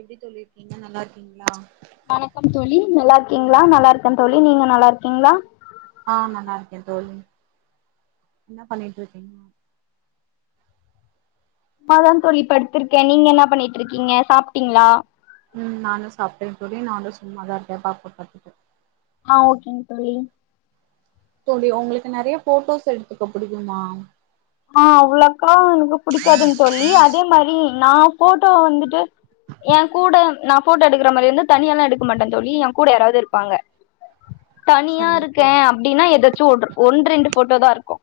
எப்டி தோழி இருக்கீங்க? நல்லாருக்கீங்ளா? வணக்கம் தோழி நல்லாருக்கீங்ளா? நல்லாருக்க தோழி, நீங்க நல்லாருக்கீங்ளா? ஆ நல்லாருக்கே தோழி என்ன பண்ணிட்ருக்கீங்க? சும்மாதா தோழி படுத்துருக்கே நீங்க என்ன பண்ணிட்ருக்கீங்க? சாப்டீங்ளா? ம் நானு சாப்டே தோழி நானு சும்மாதா இருக்கே பாப்பா பாத்துட்டு அ ஓகேங் தோழி தோழி ஒங்களுக்கு நறைய ஃபோட்டோஸ் எடுத்துக்க புடிக்குமா? ஆ அவ்ளக்கா எனக்கு புடிக்காதுங் தோழி அதே மாரி நா ஃபோட்டோ வந்துட்டு ஏ கூட நா ஃபோட்டோ எடுக்குற மாரிருந்தா தனியால்லா எடுக்க மாட்டே தோழி எ கூட யாராவ்து இருப்பாங்க சரிங்க தனியாருக்கே தோழி அப்டின்னா எதாச்சு ஒட்‌ ஒன் ரெண்டு ஃபோட்டோ தா இருக்கு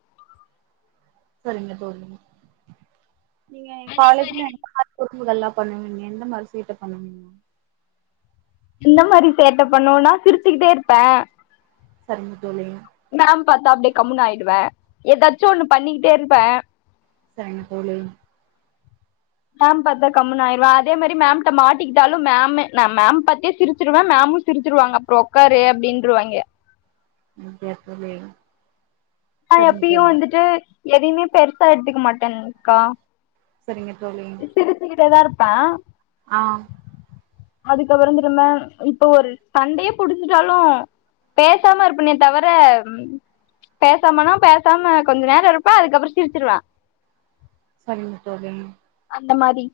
சேரிங்க தோழி நீங்க அதே மாரி காலேஜ்ல [inaudible] குறும்புகெல்லா பண்ணுவீங்க எந்த மாரி சேட்ட பண்ணுவீங்க இந்த மாரி சேட்ட பண்ணுவொன்னா சிரிச்சுக்கிட்டே இருப்பே சரிங்க தோழி மேம் பாத்தா அப்டியே கம்முன் ஆயிடுவே எதாச்சு ஒன்னு பண்ணிகிட்டே இருப்பே சேரிங்க தோழி மேம் பாத்தா கம்முனு ஆயிருவா அதே மாரி மேம் கிட்ட மாட்டிக்கிட்டாலும் மேமு நா மேம் பாத்தே சிருச்சுருவ மேமு சிருச்சுருவாங்க அப்புறௌ உக்காரு அப்டின்ருவாங்கே அப்டியா தோழி ஆ சரிங்க எப்பயு தோழி வந்துட்டு எதையுமே பெருசா எடுத்துக்க மாட்டேன்க்கா சேரிங்க தோழி இங்தா இருப்ப ஆ அதுக்கப்புறோ வந்துட்டு என்ன இப்ப ஒரு சண்டைய புடுச்சுட்டாலு பேசாம இருப்பனே தவர ம் பேசாமனா பேசாம கொஞ்ச நேரோ இருப்ப அதுக்கப்புறோ சிருச்சுருவ சேரிங்க தோழி அந்த மாரி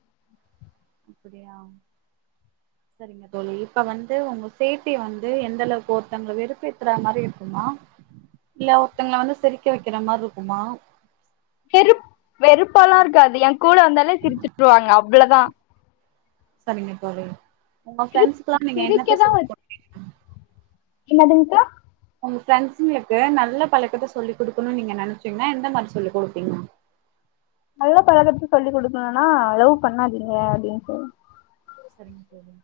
சேரிங்க தோழி இப்ப வந்து உங்க சேஃப்டிய வந்து எந்த அளவுக்கு ஒருத்தங்கள வெருப்பேத்துற மாரி இருக்குமா இல்ல ஒருத்தங்கள வந்து சிரக்க வெக்குற மாரி இருக்குமா வெறுப் வெறுப்பெல்லாம் வெறுப் வெறுப்பா எல்லா இருக்காது எ கூட வந்தாலே சிருச்சுட்ருவாங்க அவ்ளதா சேரிங்க தோழி உங்க சிரிப் ஃப்ரெண்ட்ஸ்கெல்லா நீங்க என்னத்த சொல்லி குடுப்பீங்க என்னதுங்கா உங்க ஃப்ரெண்ஸ்ங்களுக்கு நல்ல பழக்கத்த சொல்லிக் குடுக்கணுன் நீங்க நெனச்சீங்கன்னா எந்த மாரி சொல்லிக் குடுப்பீங்க நல்ல பழக்கத்த சொல்லி் குடுக்கணுன்னா லவ் பண்ணாதீங்க அப்டின் சொல்லி சேரிங் தோழி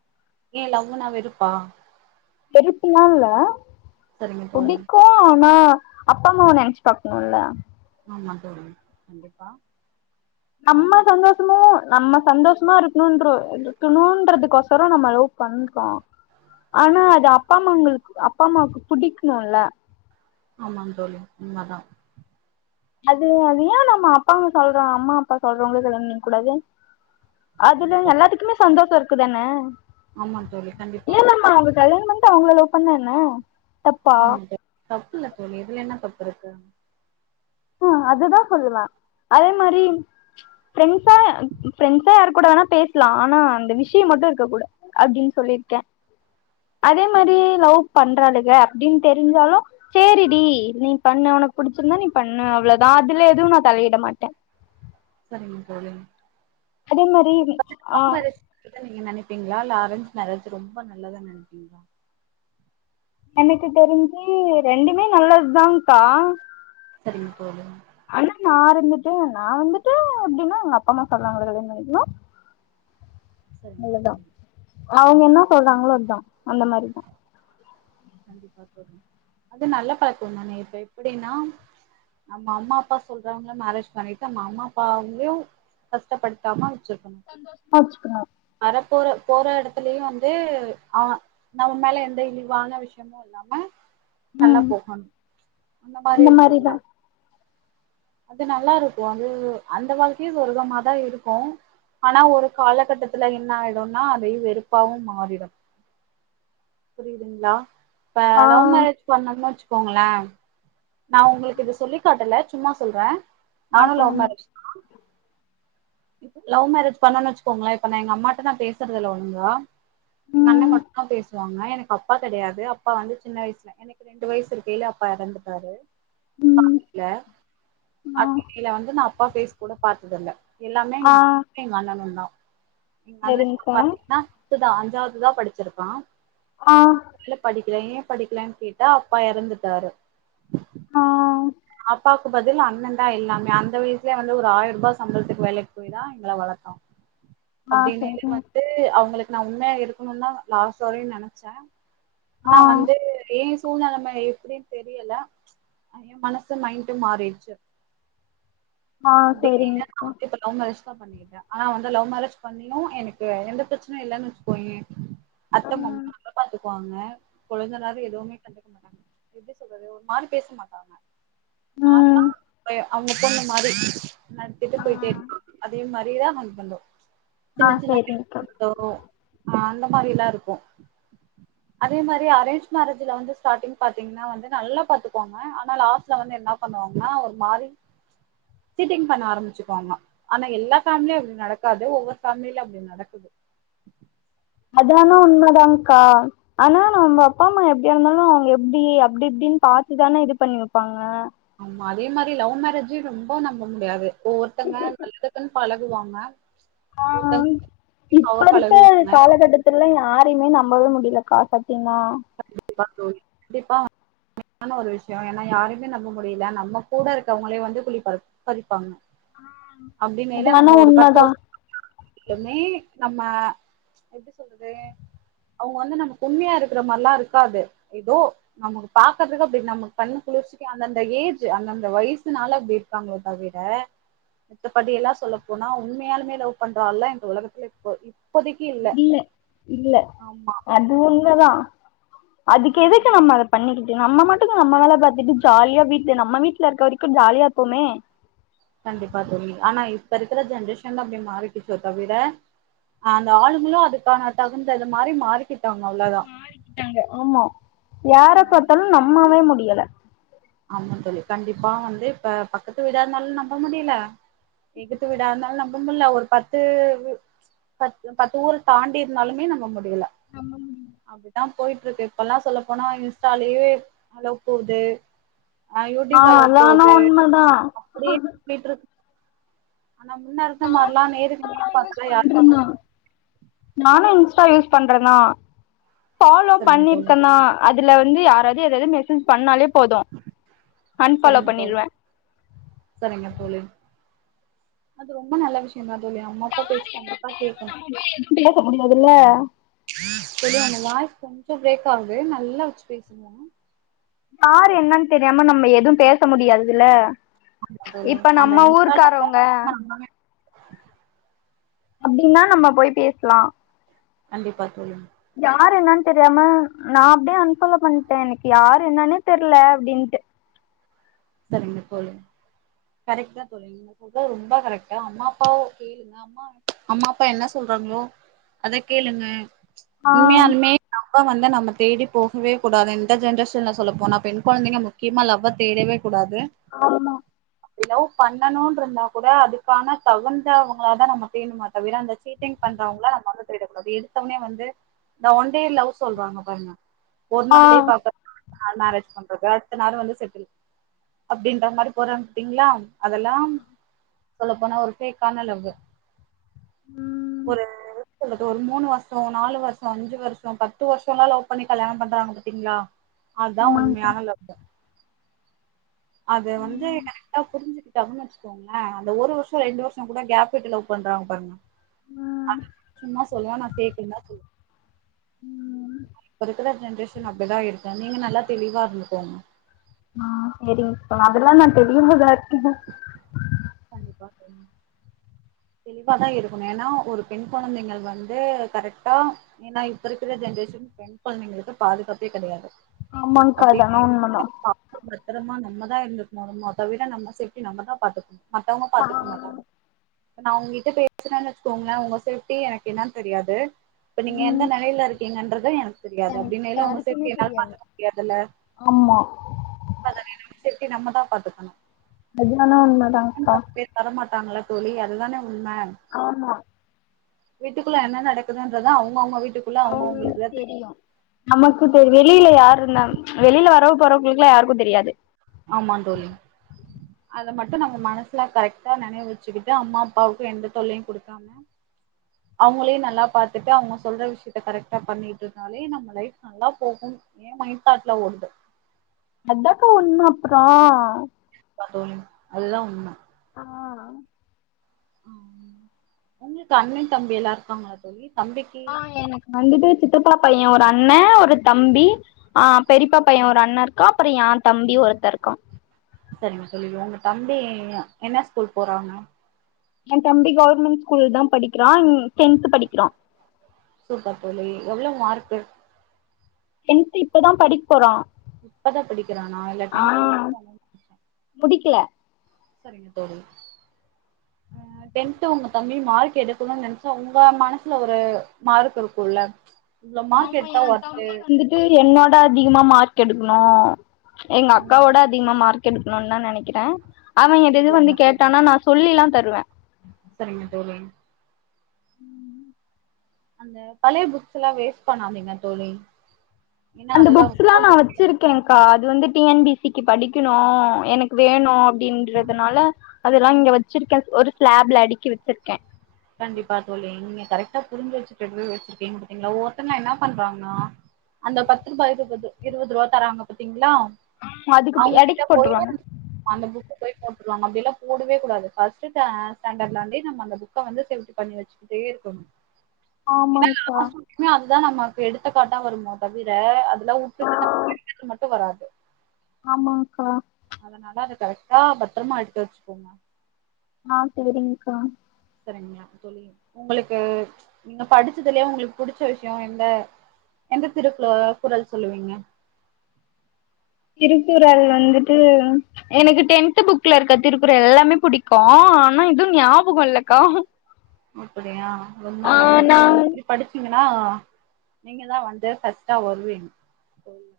ஏ லவ்வுனா வெறுப்பா வெறுப்புல்லா இல்ல சரிங்க தோழி புடிக்கு ஆனா அப்பா அம்மாவ நெனச்சு பாக்கணுல ஆமா தோழி கண்டிப்பா ஆ நம்ம சந்தோஷமு நம்ம சந்தோஷமா இருக் இருக்கணுன்ற இருக்கணுன்றதுக் கொசரோ நம்ம லவ் பண்றோ ஆனா அது அப்பா அம்மாங்களுக்கு அப்பா அம்மாக்கு புடிக்கணுல்ல ஆமாந் தோழி உண்மதா அது அது ஏ நம்ம அப்பாவுங்க சொல்றோ அம்மா அப்பா சொல்றோவங்கள கல்யாணம் பண்ணிக்க கூடாது அதுல கண்டிப்பா தோழி. எல்லாத்துக்குமே சந்தோஷோ இருக் இருக்கு தான ஆமா தோழி கண்டிப்பா கல்யாணோ பண்ணிட்டு அவங்கள லவ் பண்ணா என்ன தப்பா ஆமா த தப் இல்ல தோழி இதுல என்ன தப்பு இருக்கு ஆ அதுதா சொல்லுவே அதே மாரி ஃப்ரண்ஸா ஃப்ரண்ட்ஸா யார் கூட வேணா பேசலா ஆனா அந்த விஷயோ மட்டு இருக்க கூடா அப்டின்னு சொல்லிருக்கே அதே மாரி சரிங்க லவ் பண்றாளு ஏ அப்டின்னு தெரிஞ்சாலு செரி டி நீ பண்ணு உனக்கு புடிச்சிருந்தா நீ பண்ணு அவ்ளோதா அதுல எதுவு நா தலையிட மாட்டே சரிங்க தோழி அதே மாரி இப்ப ஆ லவ் மேரேஜ் நல்லதுன்னு நீங்க நினைப்பீங்களா இல்ல அரேஞ்ச் மேரேஜ் ரொம்ப நல்லதுனு நினைப்பீங்களா எனக்கு தெரிஞ்சு ரெண்டுமே நல்லதுதான்க்கா சரிவு போலு ஆனா நா இருந்துட்டு நா வந்துட்டு எப்டின்னா எங்க அப்ப அம்மா சொன்னாங்களா கல்யாணோ பண்ணிக்கனு சரிங்க அவ்ளதா தோழி அவங்க என்ன சொல்றாங்களோ அதுதா அந்த மாரிதா கண்டிப்பா தோழி அது நல்ல பழக்கோ தானே இப்ப எப்டின்னா நம்ம அம்மா அப்பா சொல்றவங்கள மேரேஜ் பண்ணிட்டு நம்ம அம்மா அப்பாவயு கஷ்டப்படுத்தாம சந்தோசமா வச்சிக்கனு வர போற போற எடத்துலயு வந்து அவ நம்ம மேல எந்த இழிவான விஷயமு இல்லாம நல்லா ம் போகணு அந்த மாரி இருக்கும்ல அது நல்லா இருக்கு அது அந்த வாழ்க்கையு சொர்க்கமாதா இருக்கு ஆனா ஒரு காலகட்டத்துல என்ன ஆயிடும்னா அதே வெறுப்பாவு மாறிடு புரியுதுங்ளா இப்ப ஆ லவ் மேரேஜ் பண்ணோம்னு வச்சு கோங்களே நா உங்களுக்கு இத சொல்லி காட்டல சும்மா சொல்றே ஆ நானு சொல்லுங்க லவ்மேரேஜ் தா இப்ப லவ் மேரேஜ் பண்ணோனு வச்சுக்கோங்களே இப்ப நா எங்க அம்மாட்ட நா பேசுறது இல்ல ஒழுங்கா எங்க அண்ணே ம் மட்டுந்தா பேசு வாங்க எனக்கு அப்பா கிடையாது அப்பா வந்து சின்ன வயசுல எனக்கு ரெண்டு வயசு இருக்கயிலேயே அப்பா எறந்து ட்ராரு அப்பா ம் இல்ல ஆ அப்டிங்கைல வந்து நா அப்பா ஃபேஸ் கூட பாத்ததில்ல எல்லாமே ஆ எங்க [inaudible] எங்க அண்ணனு தா நீ அண்ண இப்ப சரிங்க்கா பாத்தீங்கன்னா சுதா எட்டாவதுதான் படிச்சிருக்கான் ஆஹ் ஏன் படிக்கலன்னு கேட்டா அப்பா இறந்துட்டாரு ஆ அப்பாக்கு பதில் அண்ணன் தான் இல்லாமே அந்த வயசலயே வந்து ஒரு ஆயிரம் ரூபாய் சம்பளத்துக்கு வேலைக்கு போய தான் எங்களை வளர்த்தான் ஆ அப்படின்னாலே சரிங் வந்து அவங்களுக்கு நான் உண்மை யா இருக்கணும் தான் லாஸ்டு வரைக்கும் நினைச்சேன் ஆனா ஆ வந்து ஏன் சூழ்நிலமை எப்படனு தெரியல மனசு மைண்டு மாறிடுச்சு ஆஹ் சரிங்கக்கா பண்ணிக்கிட்டா ஆனா வந்து லவ் மேரேஜ் பண்ணியும் எனக்கு எந்த பிரச்சனயும் இல்லன்னு வச்சுகோயேன் அத்த ம் மாமா நல்லா பாத்து வாங்க குழந்தைகளும் எதுவுமே கண்டுக்க மாட்டாங்க எப்டி சொல்றது ஒரு மாரி பேச மாட்டாங்க நான் ம் தான் அவங்க பொண்ணு மாரி நடத்திட்டு ஆ போய்ட்டே இருப்பாங்க அதே மாரி இதான் மண் பண்ணோம் ஆ சின்ன சின்ன சரிங்க்கா சண்டை வரும் ஆனா மாரிலா இருக்கும் அதே மாரி அரேஞ் மேரேஜ் ல வந்து ஸ்டார்ட்டிங் பாத்திங்கனா வந்து நல்லா பாத்துப்பாங்க ஆனா லாஸ்ட் ந்து என்ன பண்ணுவாங்கன்னா ஒரு மாரி சீட்டிங் பண்ண ஆரம்பிச்சுக்குவாங்க ஆனா எல்லா ஃபேமிலிலயும் அப்டி நடக்காது ஒவ்வொரு ஃபேம்மிலில அப்டி நடக்குது அது ஆனா உண்மைதான்கா ஆனா நம்ம அப்பா அம்மா எப்டியா இருந்தாலும் அவங்க எப்டி அப்டி இப்டின்னு பாத்துதானே இது பண்ணி வைப்பாங்க ஆமா அதே மாரி லவ் மேரேஜும் ரொம்ப நம்ப முடியாது ஒவ்வொருத்தங்க நல்லதுக்குன்னு பழ குவாங்க ஆஹ் இப்ப இருக்க பழகுவாங்க காலகட்டத்துல யாரையுமே நம்பவே முடியல கா கண்டிப்பா தோழி கண்டிப்பா ஆனா ஒரு விஷயம் ஏன்னா யாருமே நம்ப முடியல நம்ம கூட இருக்கவங்களே வந்து குழிபறிப்பாங்க அப்டிங்கையில அது ஆனா நம்ம ஒரு பத்து உண்மதா வருசமே நம்ம எப்டி சொல்றது அவங்க வந்து நமக்கு உண்மையா இருக் க்கிற மார்லா இருக்காது ஏதோ நமக்கு பாக்குறதுக்கு அப்டி நம்ம கண்ணு குளிர்ச்சிக்கு அந்தந்த ஏஜு அந்தந்த வயசுனால அப்டி இருக்காங்கலே தவிர மித்தபடி எல்லா சொல்லப்போனா உண்மயாலுமே லவ் பண்ற ஆள்லா‌ இந்த ஒலகத்துல இப்ப இப் இல்ல இல்ல ஆமா அது உண்மதா அதுக்கு அது எதுக்கு உண்ம நம்ம அத பண்ணிக் எ நம்ம மட்டுக்கு நம்ம வேல பாத்துட்டு ஜாலியா வீட்ல நம்ம வீட்ல இருக்க வரைக்கு ஜாலியா இருப்போமே கண்டிப்பா தோழி ஆனா இப்ப இருக்குற ஜென்ரேஷன்ல அப்டி மாறிக்கிச்சோ தவிர அந்த ஆளுங்களு அதுக்கான தகுந்தது மாரி மாறிக்கி மாறிக்கிட்டாங்க ஆமா யாரப் ஆமா பாத்தாலு இப்போதைக்கு நம்மவே முடியல ஆமா தோழி கண்டிப்பா வந்து இப்ப பக்கத்து வீடா இருந்தாலு நம்ப முடில எகுத்த வீடாருந்தாலு நம் ப முல்ல ஒரு பத்து பத் பத்து ஊரு தாண்டி இருந்தாலுமே நம்ப மு டியில அப்டித்தா போயிட்ருக்கு இப்பல்லா சொல்லப்போனா இன்ஸ்டாலயே அலவ் போது ஆ யூடியூப்ல அலவ் அது ஆனா போது உண்மதா அப்டியே பண்ணிட்ருக் ஆனா முன்ன இருந்த மார்லா நேருக்கு நேர் பாத்து யாரு [inaudible] நானு இன்ஸ்டா யூஸ் பண்றந்தா ஃபாலோ சரிங்க தோழி பண்ணிருக்கன்னா அ துல வந்து யாராது எதாது மெசேஜ் பண்ணாலே போது அன்ஃபாலோ சரிங்க தோழி பண்ணிருவே சரிங்க தோழி அது ரொம்ப நல்ல விஷ் யந்தா தோழி அம்மாப்பா பேச்சு கண்டிப்பா கேக்கணு ல்ல தோழி ஒங்க வாய்ஸ் கொஞ்ச பிரேக் ஆவுது நல்லா வச்சு பேசுங்க யாரு என்னன் தெரியாம நம்ம எதும் பேச முடியாதுல்ல ஆமா தோழி இப்ப அந்த நம்ம இன்ஸ்டால ஊர்க்காரவ்ங்க அப்டின்னா நம்ம போய் பேசலா கண்டிப்பா தோழி யார் என்னன் தெரியாம நா அப்டியே அன்ஃபாலோ பண்ட்டே எனக்கு யாரு என்னனே தெர்ல அப்டின்ட்டு சரிங்க தோழி கரெக்ட் தா தோழி நீங்க செஞ்சது ரொம்ப கரெக்டா அம்மாப்பாவு கேளுங்க அம்மா அம்மாப்பா என்ன சொல்றாங்ளோ அத கேளுங்க ஆ உண்மயாலுமே வ வந்து நம்ம தேடி போகவே கூடாது இந்த ஜென்ரேஷன்ல சொல்லப்போனா பெண் கொழந்தைங்க முக்கியமா லவ்வ தேடவே கூடாது ஆமா லவ் பண்ணணும் இருந்தா கூட அதுக்கான தகுந்தவங்கள தான் நம்ம தேணுமா தவிர அந்த சீட்டிங் பண்றவங்களா நம்ம வந்து தேடக்கூடது அது எடுத்தத்தவனே வந்து இந்த ஒன்டே லவ் சொல்றாங்க பாருங்க ஒரு ஆ நாள்லயே பாக்க ஹ மேரேஜ் பண்றது அடுத்த நாளு வந்து செட்டில் அப்படின்ற மாதிரி போறன் கிட்டீங்களா அதெல்லாம் சொல்ல போனா ஒருபேக்கே க்கான லவ்யு ஒரு கொறஞ்சது ஒரு மூணு வருஷம் நாலு வருஷம் அஞ்சு வருஷம் பத்து வருஷம் எல்லாம் லவ் பண்ணி கல்யாணம் பண்றாங்க பாத்தீங்களா அதுதான் உண்மையான லவ்வு அது வந்து கரெக்டா புரிஞ்சுரு வச்சுக்கோங்களேன் அந்த ஒரு வருஷம் ரெண்டு வருஷம் கூட கேப் விட்டு லவ் பண்றாங்க பாருங்க சும்மா சொல்லுவான் நான் பேக்கேனு சொல்லுவேன் வதுக்கிற ஜென்ரேஷன் அப்படிதான் இருக்கும் நீங்க நல்லா தெளிவா இருந்துக்கோங்க ஹ செரி இப்ப அதெல்லாம் நான் தெளிவாதான் இரு பண்றப்ப தெளிவாதான் இருக்கணும் ஏன்னா ஒரு பெண் குழந்தைகள் வந்து கரெக்டா ஏன்னா இப்ப இருக்கிற ஜென்ரேஷன் பெண் குழந்தைங்களுக்கு பாதுகாப்பே கெடையாது ஆமாக்கா அதானா அப்டின்னு உண்மதான் பத்திரமா நம்மதான் இருந்துக்கணும் அதை விட நம்ம நம்ம தான் பாத்துக்கணும் மத்தவங்க ஆ பாத்துக்க மாட்டாங்க நான் உங்கிட்ட பேசுறேன்னு வச்சுக்கோங்களேன் உங்க சேப்டி எனக்கு என்னானு தெரியாது இப்ப நீங்க எந்த நெலையில இருக்கீங்கன்றத எனக்கு தெரியாது எனக்கு அப்படின்னயில்ல உங்க யாருக்குமே சேஃப்டி என்னால தெரியாது பாத்துக்க முடியாதுல்ல ஆமா நம்ம தான் பாத்துக்கணும் நெஜமாலுமே உண்மை தான் கா இருக்காங்களா தோழி அதுதானே உண்ம ஆமா வீட்டுக்குள்ள என்ன நடக்குதுன்றது அவுங்க அவுங்க வீட்டு அவுங்களுக்கு தெரியும் நமக்கு இப்ப வெளியில யாரு இருந்தா வெளியில யாராவது போறவங்களுக்குல்லாம் யாருக்கும் தெரியாது ஆமா தோழி அதை மட்டும் நம்ம மனசுல கரெக்டா நினைவு வச்சுக்கிட்டு அம்மா அப்பாவுக்கு எந்த தொல்லையும் குடுக்காம அவங்களையும் நல்லா பாத்துட்டு அவங்க சொல்ற விஷயத்த கரெக்டா பண்ணிட்டு இருந்தாலே நம்ம லைஃப் நல்லா போகும் என் மைண்ட்தாட்ல ஓடுது அதுதான்கா உண்மை கா தோழி அது தான் உண்மை ஆஹ் உங்களுக்கு அண்ணன் தம்பிலாம் இருக்காங்களா தோழி தம்பிக்கு ஆ எனக்கு வந்துட்டு சித்தப்பா பைய ஒரு அ ண்ணே, ஒரு தம்பி, ஆ பெரிப்பா பைய ஒரு அண்ண இருக்கா அப்புற ஏன் தம்பி ஒருத்த இருக்கா. சரிங்க தோழி. உங்க தம்பி அ என்ன ஸ்கூல் போறாங்க? ஏன் தம்பி கவர்மெண்ட் ஸ்கூல்தா படிக்கிறான் டென்த்து படிக்கிறா. சூப்பர் தோழி எவ்ளோ மார்க்கு? டென்த்து‌ இப்பதா படிக் போறா இப்பதா படிக்கிறானா இல்ல ஆ டென்த் முடிச்சுட்டானான்னு முடிக்கல சரிங்க தோழி. ஆ டென்த்து உங்க தம்பி மார்க் எடுக்கணுன்னு நெனைச்சா உங்க மனசுல ஒரு மார்க் இருக்குல்ல இவ்ளோ மார்க் ஆமா எடுத்தா ஏன் ஒர்த்து தம்பி வந்துட்டு என்ன விட அதிகமா மார் க் எடுக்கணு எங்க அக்காவ ம் விட அதிகமா மார்க் எடுக்கணுன்னுதா நெனைக் க்கிறே அவ எதயெதயோ வந்து சரிங்க தோழி கேட்டான்னா நா சொல்லிலா தருவே சரிங்க தோழி ம் அந்த பழைய புக்ஸல்லா வேஸ்ட் பண்ணாதீங்க தோழி. ஏன்னா அந்த அதெல்லா புக்ஸ்லா ரொம்ப நா முக் வச்சிருக்கேங்க்கா இது வந்து டி என் பி சி க்கு படிக்கணு எனக்கு வேணு அப்டின்றதுனால அதெல்லா இங்க வச்சிருக்கே ஒரு ஸ்லாப்ல அடிக்கி வச்சிருக்கே கண்டிப்பா தோழி நீங்க கரெக்டா புரிஞ்சு வச்சுட்டு வச்சீருக்கிங்க பாத்தீங்களா. ஒவ்வொர்த்தங்க என்ன பண்றாங்கன்னா அந்த பத்து ரூபா இருவது இருவது ரூபா தராங்க பாத்தீங்களா அதுக்கு அவங்க கிட்ட அடுக்கி போயி போட்டுருவாங்க அந்த புக்கு போய் போ ட்ருவாங்க அப்டியெல்லா போடவே கூடாது. ஃபர்ஸ்ட் ஸா ஸ்டாண்டர்ட்ல இருந்தே நம்ம அந்த புக் க வந்து சேஃப்டி பண்ணி வச்சுக்கிட்டே இருக்கணு ஆமாங்க்கா அதா நமக்கு எடுத்துக்காட்டா வருமோ தவிர அதெல்லா விட்டுட்டு ந [inaudible] மட்டு வராது ஆமாக்கா அதனால அத கரெக்டா பத்தரமா எடுத்து வச்சுக்கோங்க ஆ சேரிங்க்கா செரிங்ளா தோழி. உங்களுக்கு நீங்க படிச்சதுலயே உங்களுக்கு புடிச்ச விஷயோ எந்த எந்த திருக்ளோ குரல் சொல்லுவீங்க திருக்குறள் வந்துட்டு எனக்கு டென்த் புக்ல இருக்க திருக்குறள் எல்லாமே புடிக்கு ஆனா எது ஞாபகோ இல்லக்கா அப்பிடியா ரொம்ப ஆ நல்லது நா தோழி இப்பிடி படிச்சீங்க னா நீங்கதா வந்து ஃபஸ்ட்டா வருவீங்க தோழி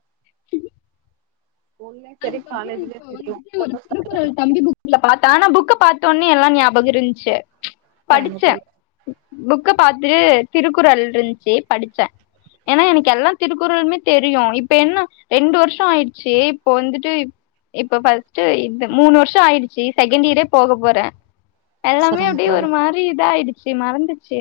சரி அதுக்கப்புறோ காலேஜ்லயு இப்ப சரி வந்துட்டு ஒரு போட்டோஸ். திருக்குறள் தம்பி புக்குல பாத்தே ஆனா புக்க பாத் சொன்னதுயெல்லாம் ஞாபகம் இருஞ்சு சரிங்க படிச்சேன் தோழி புக்க பாத்து திருக்குறள் இருந்துச்சு படிச்சேன் ஏன்னா எனக்கு எல்லா திருக்குறளுமே தெரியும் இப்ப என்ன ரெண்டு வருஷம் ஆயிருச்சு இப்ப வந்துட்டு இப்ப பர்ஸ்ட் மூணு வருஷம் ஆயிடுச்சு செகண்ட் இயர்போக போறேன் எல்லாமே சரிங்க அப்படியே தோழி ஒரு மாதிரி இத ஆயிடுச்சி செரி மறந்துச்சு